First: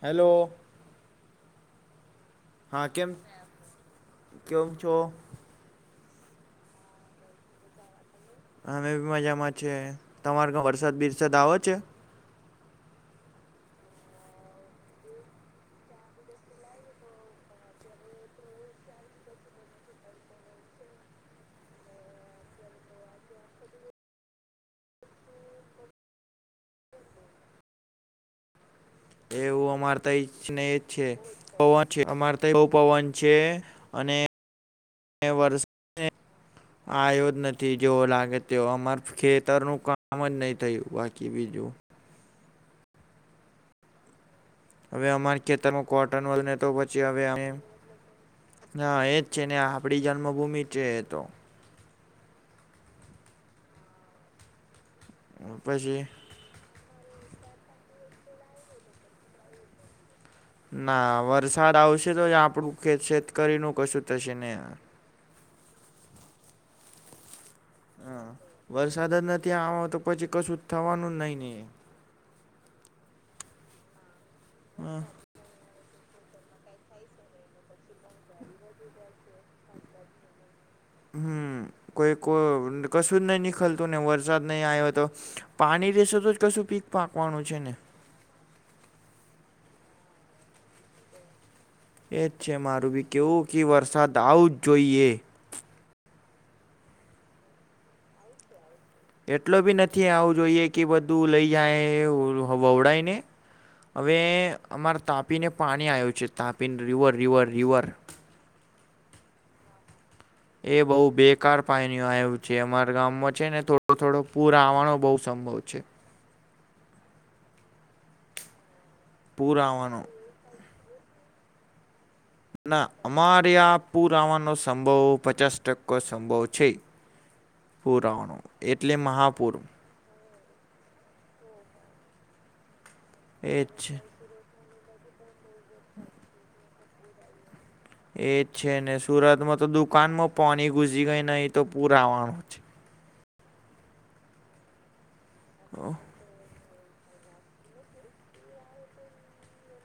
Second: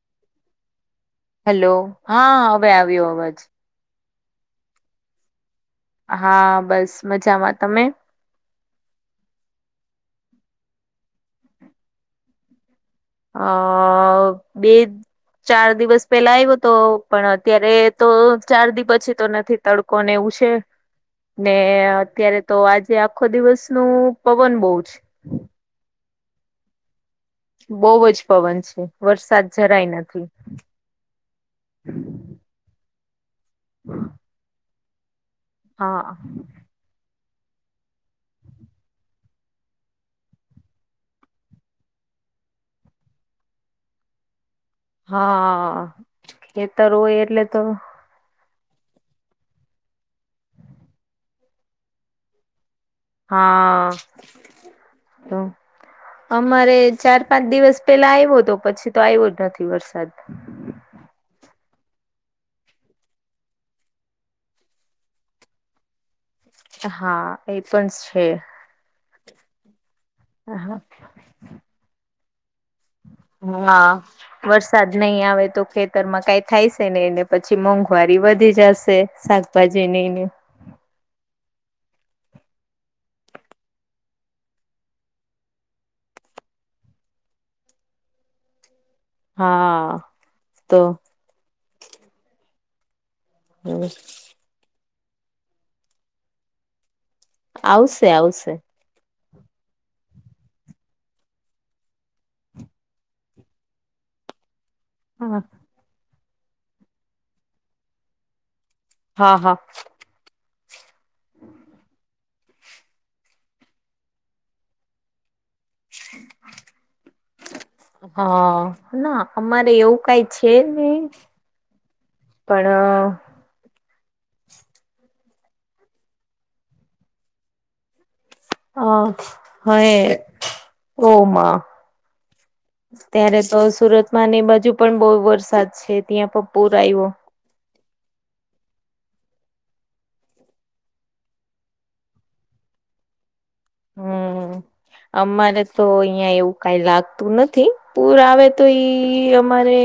Hello hello હા હવે હા આવ્યો કેમ અવાજ કેમ છો હા બસ મજામાં તમે અમે બી મજામાં છે તમારે ઘ વરસાદ બિરસાદ આવો છે અ બે ચાર દિવસ પેલા આવ્યો તો પણ અત્યારે તો ચાર દિવ પછી તો નથી તડકો ને એવું છે ને અત્યારે તો આજે આખો દિવસ નું પવન બહુ છે બોહજ પવન છે વરસાદ એવું જરાય અમાર [unintelligible] નથી પવન છે અને વરષ હા આ્યો જ નથી જેવો લાગે તે અમાર ખેતરનું કામ જ નહી થયું બાકી બીજું હવે અમારા હા ખેતરમાં કોટન વલને તો ખેતર પછી હોય હવે એટલે અમે તો હા એજ છે ને આપડી જન્મભૂમિ છે એ તો હા તો પછી અમારે ચાર પાંચ દિવસ પેલા આવ્યો તો પછી તો આવ્યો જ નથી વરસાદ ના વરસાદ આવશે તો જ આપણું [unintelligible] કશું થશે ને હા એ પણ છે હા વરસાદ જ નથી આ વાનો તો પછી કશું થવાનું જ નહીં નહીં હા વરસાદ ને નહી આવે તો ખેત ખતર માં કઈ થાય છે ને એને પછી મોંઘવારી વધી જશે શાકભાજી ને એને હમજ કોઈ ક કશું જ નહી નીખલતું ને વરસાદ નહી આવ્યો તો પાણી રે સો તો જ કશું પીક પાકવાનું છે ને હા તો એ જ છે મારું બી કેવું કે વરસાદ આવું જ જોઈએ આવશે આવશે એટલો બી નથી આવું જોઈએ કે બધું લઈ જાય વવડાય ને હવે અમારી હા તાપીને પાણી આવ્યું છે તાપીને રિવર રિવર રિવર હા હા એ બહુ બેકાર પાણી આવ્યું છે અમારા ગામમાં છે ને થોડો થોડો પૂર આવવાનો બઉ સંભવ છે હહ ના પૂર અમારે આવવાનો એવું કાંઈ છેે જ ની. ના અમારે આ પૂર આવવાનો સંભવ પચાસ ટકો સંભવ છે. [unintelligible] હ મહાપૂર હએ ઓમાં ત્યારે એ તો જ છે સુરતમાં ને એ બાજુ પણ બહુ વરસાદ છે ત્યાં પણ પૂર આવ્યો એજ છે ને સુરતમાં તો દુકાનમાં પોની ઘુસી ગઈ નહ તો પુરાવાનું છે હમ્મ અમારે તો ઓહ, અહિયાં એવું કાઈ લાગતું નથી પૂર આવે તો ઈ અમારે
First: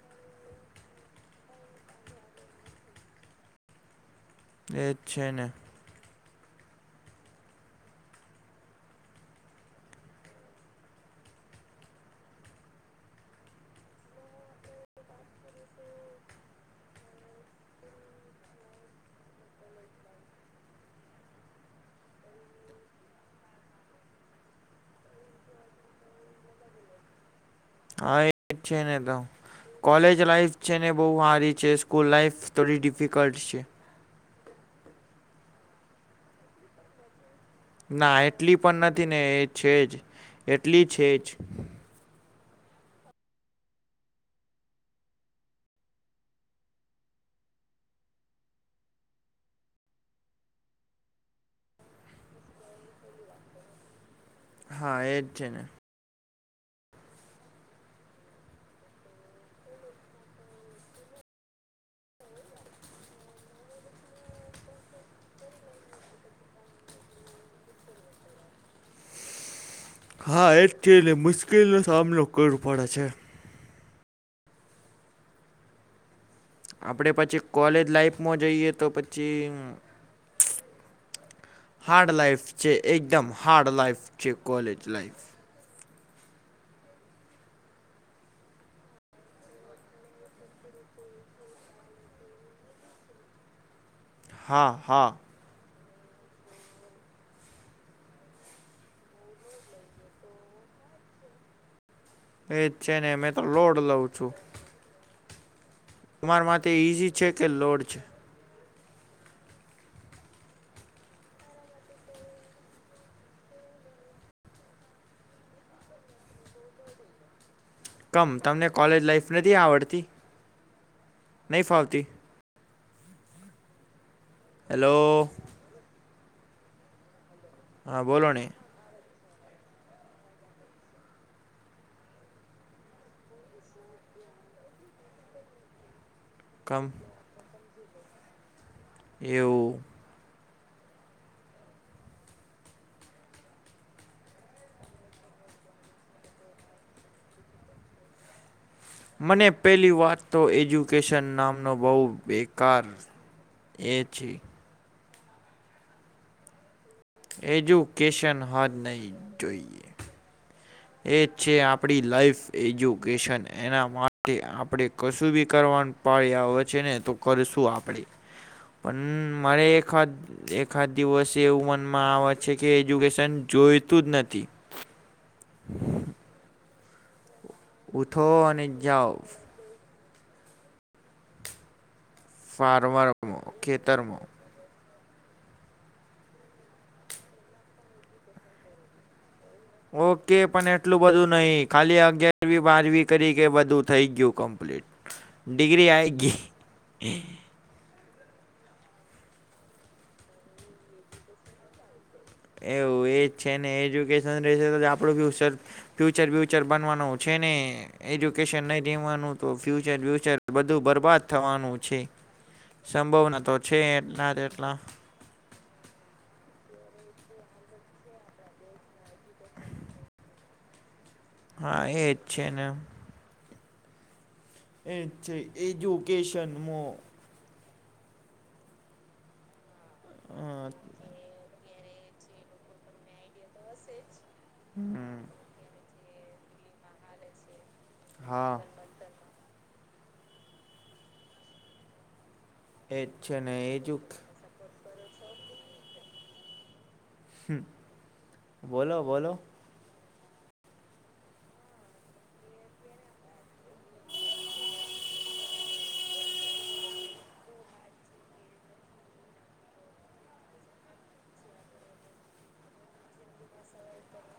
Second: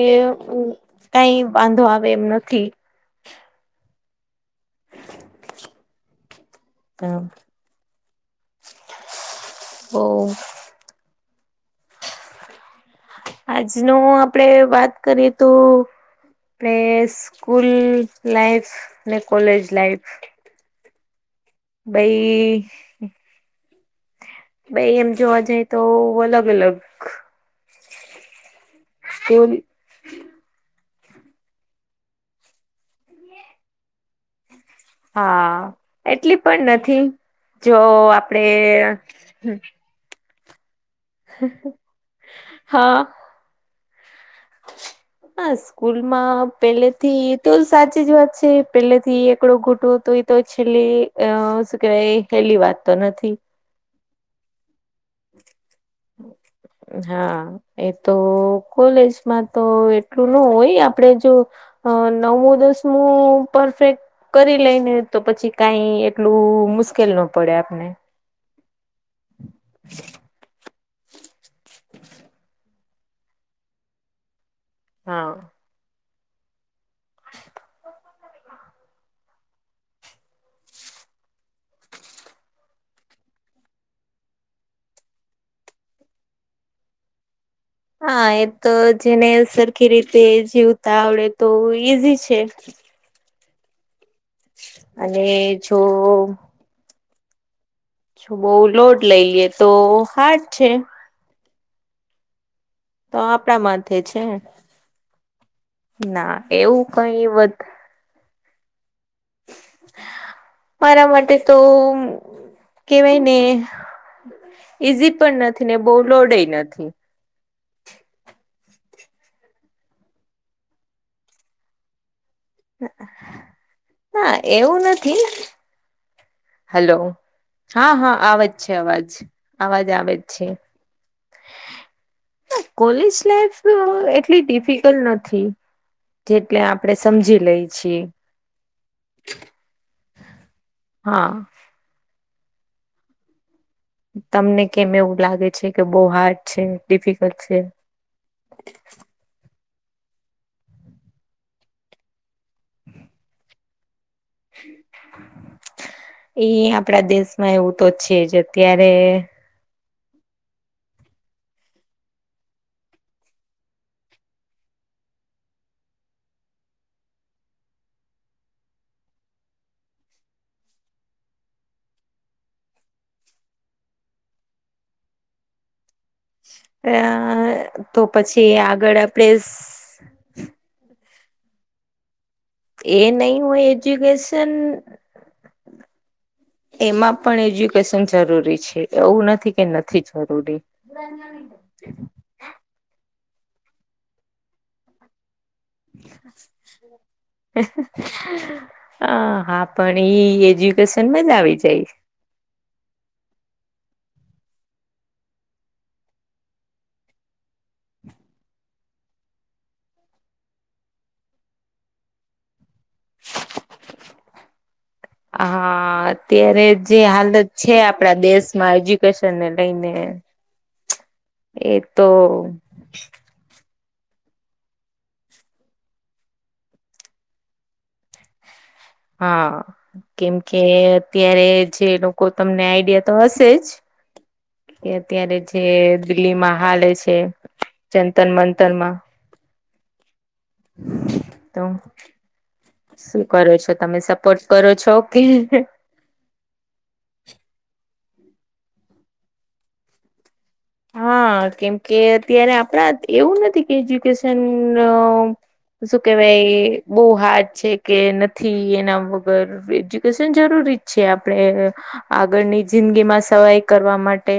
કાઈ વાંધો આવે એમ નથી. એજ છે ને એમ ઓહ! આજનો આપડે વાત કરીએ તો આપડે સ્કૂલ લાઈફસ ને કોલેજ લાઈફ. બઈ બઈ એમ જોવા જઈએ તો અલગ અલગ. હા એજ છે ને તો. સ્કૂલ કોલેજ લાઈફ છે ને બહુ હારી છે, સ્કૂલ લાઈફ થોડી ડિફિકલ્ટ છે. હા એટલી પણ નથી. જો ના આપડે એટલી પણ નથી ને એ છે જ એટલી છે જ. હહ બસ કૂલમાં પેલે થી તો સાચી જ વાત છે પેલે થી એકડો ઘૂટવો તો ઈ તો છેલ્લે અ શું કેવાય એ હેલી વાત તો નથી. હા એજ છે ને. હા એ તો કોલેજમાં તો એટલું ન હોય આપ આપડે જો અ નવમું દસમું પરફેક્ટ કરી લઈને તો પછી કાઈ એટલું મુશ્કેલ ન પડે આપને. હા એજ છે એટલે મુશ્કીલનો સામનો કરવો પડે છે. હા આપણે પછી કોલેજ લાઈફમાં જઈએ તો પછી હાર્ડ લાઈફ છે એકદમ હાર્ડ લાઈફ છે કોલેજ લાઈફ. હા એ તો જેને સરખી રીતે જીવતા આવડે તો ઈઝી છે. હા હા અને જો છું બહુ લોડ લઈ લે તો હાર્ડ છે. એજ છે ને મેં તો આપણા લોડ માથે લઉં છે છું. ના તમાર માટે એવું ઈઝી કઈ છે કે વધ લોડ છે? મારા માટે તો કેવાય ને ઈઝી પણ નથી ને બહુ લોડ એ નથી. કમ તમને કોલેજ લાઈફ નથી આવડતી? નહીં ફાવતી? હહ અ ના એવું હેલો નથી. હલો હા હા બોલો આવે ને જ છે અવાજ. અવાજ આવે જ છે. કોલેજ લાઈફ એટલી ડિફિકલ્ટ નથી જેટલે કમ આપડે સ સમજી લઈ છી. એવું હા તમને કેમ એવું લાગે છે કે બહુ હાર્ડ છે? ડિફિકલ્ટ છે? મને પેલી વાત તો એજ્યુકેશન નામનો બહુ બેકાર એ છે એ આપડા દેશમાં એવું તો છે જ અત્યારે તોોઈએ એ છે આપણી લાઈફ એજ્યુકેશન એના માટે આપણે કશું બી કરવાનું પાળી આવે છે ને તો કરશું આપડે પન મારે એકાદ એકાદ દિવસે એવું મનમાં આવે છે કે એજ્યુકેશન જોઈતું જ નથી. [inaudible] અ તો ઉઠો પછી અને આગળ જાઓ આપણે એ ફાર્મરમાં નહી હોય ખેતરમાં એજ્યુકેશન એમાં પણ એજ્યુકેશન જરૂરી છે એવું નથી. કે નથી ઓકે જરૂરી પંદટ એટલું બધું નહીિ ખાલી અગિયાર બારમી કરી કે બધું થઈ ગયું કમ્પ્લીટ ડિગ્રી આ એક ગ અ હા પણ ઈ એજ્યુકેશન મ જ આવી જાય એવું એજ છે ને એજ્યુકેશન રહેશે તો આપણું બી સરર ફ્યુચર બ્યુચર બનવાનું છે ને એજ્યુકેશન નહી જમવાનું તો ફ્યુચર બ્યુચર બધું બરબાદ થવાનું છે સંભવના તો છે એટલા એટલા હા અત્યારે જે હાલત છે આપડા દેશમાં હજ શનને લઈને હા એતો એજ છે ને એ છે એજુકેશન મો હા કેમ કે અ અત્યારે જે લોકો તમને આઈડિયા તો હશે જ કે હમ, અત્યારે જે દિલ્હીમાં હાલે છે ચંતન હા મંતરમાં તો એજ શું છે કરો છો ને એજુ તમે સપોર્ટ કરો છોકે હ બોલો બોલો હા કેમ કે અત્યારે આપણા એવું નથી કે એજ્યુકેશન શું કેવાય એ બહુ હાર્જ છે કે નથી એના વગર એજ્યુકેશન જરૂરી છે આપણે આગળની જિંદગીમાં સવાઈ કરવા માટે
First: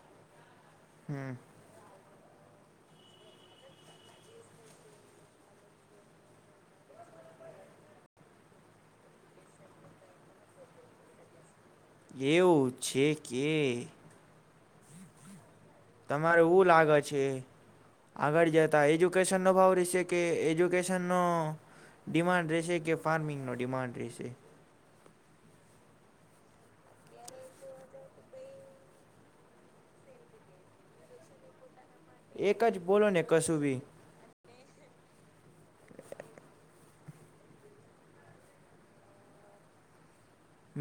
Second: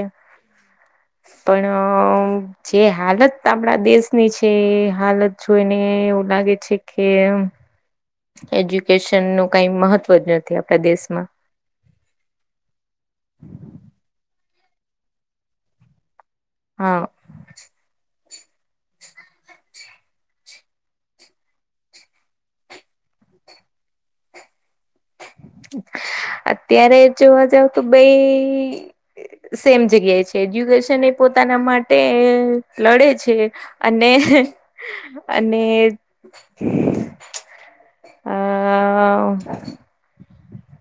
હમ પણ જે હાલત આપણા દેશની છે એ હાલત જોઈને એવું લાગે છે કે એજ્યુકેશન નું કઈ મહત્વ જ નથી આપણા દેશમાં એવું છે કે તમારે એવ લાગે હા છે આગળ જતા એજ્યુકેશન નો ભાવ રશે કે એજ્યુકેશનનો ડિમાન્ડ રહેશે કે ફાર્મિંગનો ડિમાન્ડ રહેશે અત્યારે જોવા જાવ તો સેમ જગ્યાએ છે એજ્યુકેશન એ પોતાના માટે એક તે જ લડે બોલો ને છે કશું બી અને અને [inaudible]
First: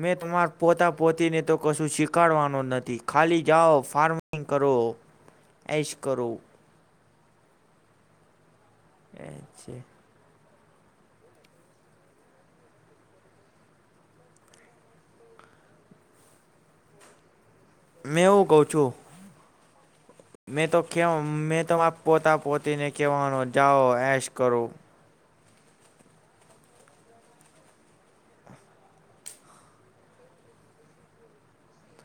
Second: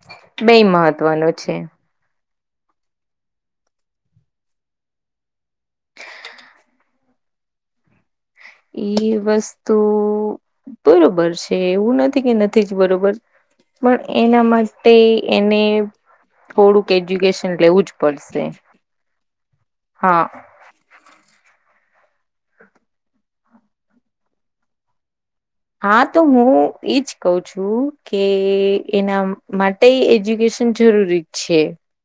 મેં બે તમારા પોતા મહત્વનો પોતીને તો છે કશું શીખ ઉકાડવાનો નથી ખાલી જાઓ ફાર્મિંગ કરો એ જ કરો એ વસ્તુ બરોબર છે એવું નથી કે નથી જ બરોબર પણ એના માટે એને થોડુંક એજ્યુકેશન લેવું જ મેં પડશે એવું કઉ છું હા મેં તો કે મેં તો પોતા પોતીને કહેવાનો જાઓ એશ કરો હા તો હું એજ કઉ છું કે એના માટે તે એજ્યુકેશન જરૂરી છે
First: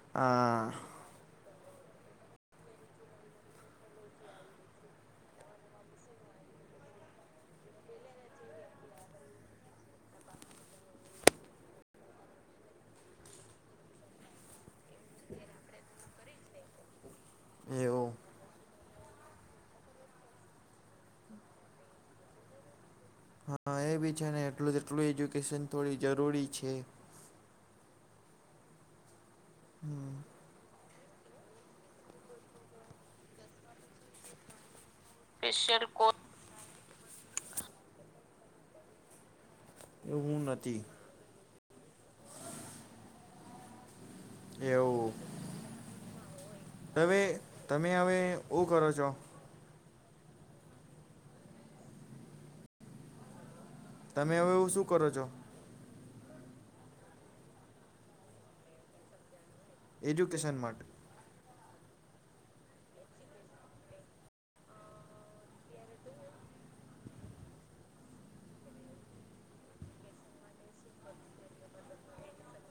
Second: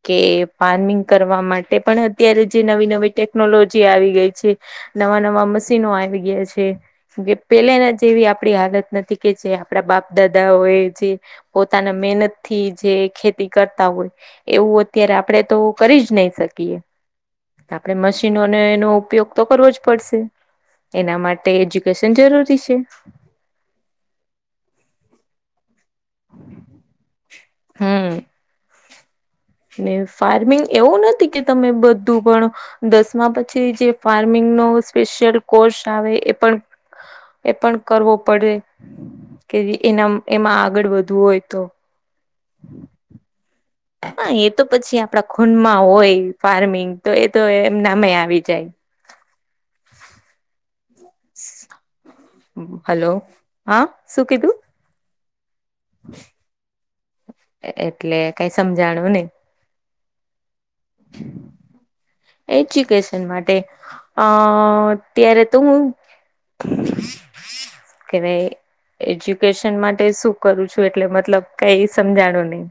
કે હા પારમિંગ કરવા માટે પણ અત્યારે જે નવી નવી ટેકનોલોજી આવી ગઈ છે નવા નવા મશીનો આવી ગયા છે પેલેને જેવી આ આપડી હાલત નથી કે જે આપણા બાપ દાદાઓય જે પોતાના મહેનત થી જે ખેતી કરતા હોય એવું અત્યારે આપણેે તો કરી જ નહી શકીએ. આપણે એવું મશીનોને એનો ઉપયોગ તો કરવો જ પડશે એના માટે એજ્યુકેશન જરૂરી છે. હા એ બી છે ને એટલું એટલું એજ્યુકેશન થોડી જરૂરી છે. હમ. ને ફાર્મિંગ એવું નથી કે, તમે બધું પણ દસમા પછી જે ફાર્મિંગ નો સ્પેશિયલ કોર્સ આવે એ પણ એ પણ કરવો પડે કે એના એવું એમાં નથી આગળ વધવું હોય તો. એ તો પછી એવું આપડા ખૂનમાં હોય ફાર્મિંગ તો એ હવે તો તમે એમનામાં હવે આવી હું જાય. કરો છો? [inaudible] હલો હા. શું તમે હવે કીધું એવું શું કરો છો? એટલે કઈ સમજાણું નઈ. એજ્યુકેશન માટે. હ [inaudible] એજ્યુકેશન માટે અ અત્યારે તો હું [inaudible] એજ્યુકેશન માટે શું કરું છું એટલે મતલબ કઈ સમજાણો નહી.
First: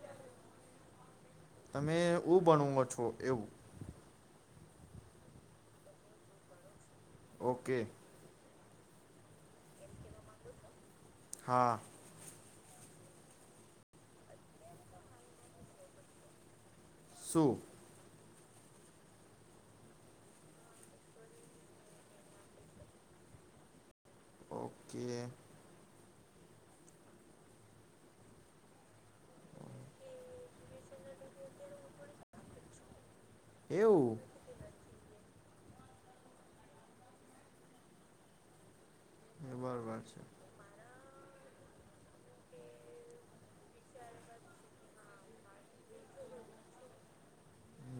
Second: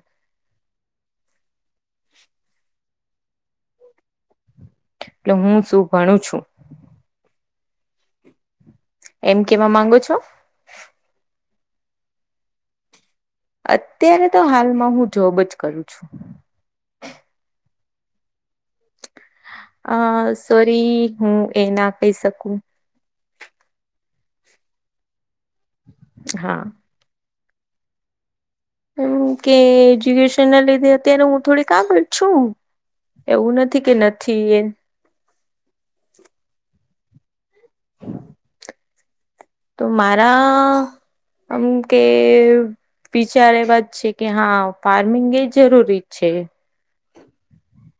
તમે હુ ભણવા મા છો? એવું. એટલે હું શું ભણું છું. ઓકે. એમ કેવા માંગો છો? હા. અત્યારે તો હાલમાં હું જોબ જ કરું છું. શુ? અ સોરી હું એ ના કહી શકું. ઓકે. હા. એમ કે એજ્યુકેશન ના લીધે અત્યારે હું થોડીક આગળ છું. એવું નથી કે એવું નથી એ. તો બરાબર છે મારા આમ કે. વિચાર એ વાત છે કે હા ફાર્મિંગ એ જરૂરી છે.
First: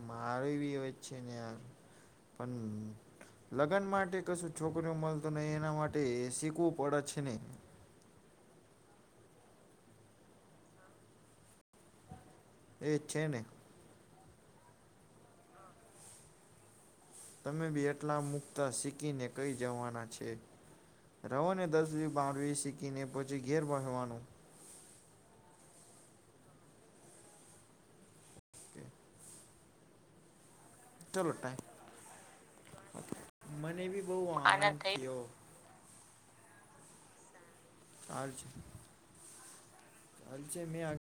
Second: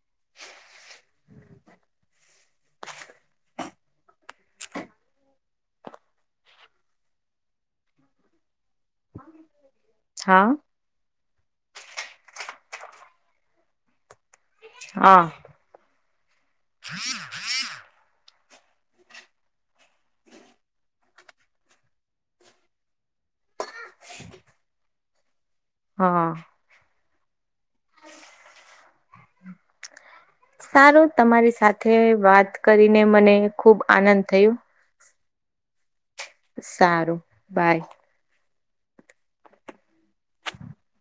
મારું બી હોત છે ને યાર પણ લગ્ન માટે કશું છોકરીઓ મળતું નહી એના માટે શીખવું પડે છે ને. હા. એ જ જેને હા. [inaudible] તમે બી એટલા મુકતા શીખીને કહી જવાના છે. રવોને દસવી બારવી શીખીને પછી ઘેર બ રહેવાનું. હા. [inaudible] સારું ચલો તમારી ટાઈમ સાથે વાત કરીને મને ખુબ આનંદ થયું. હલો. સારું બાય. હાલ છે હલ છે મેં આ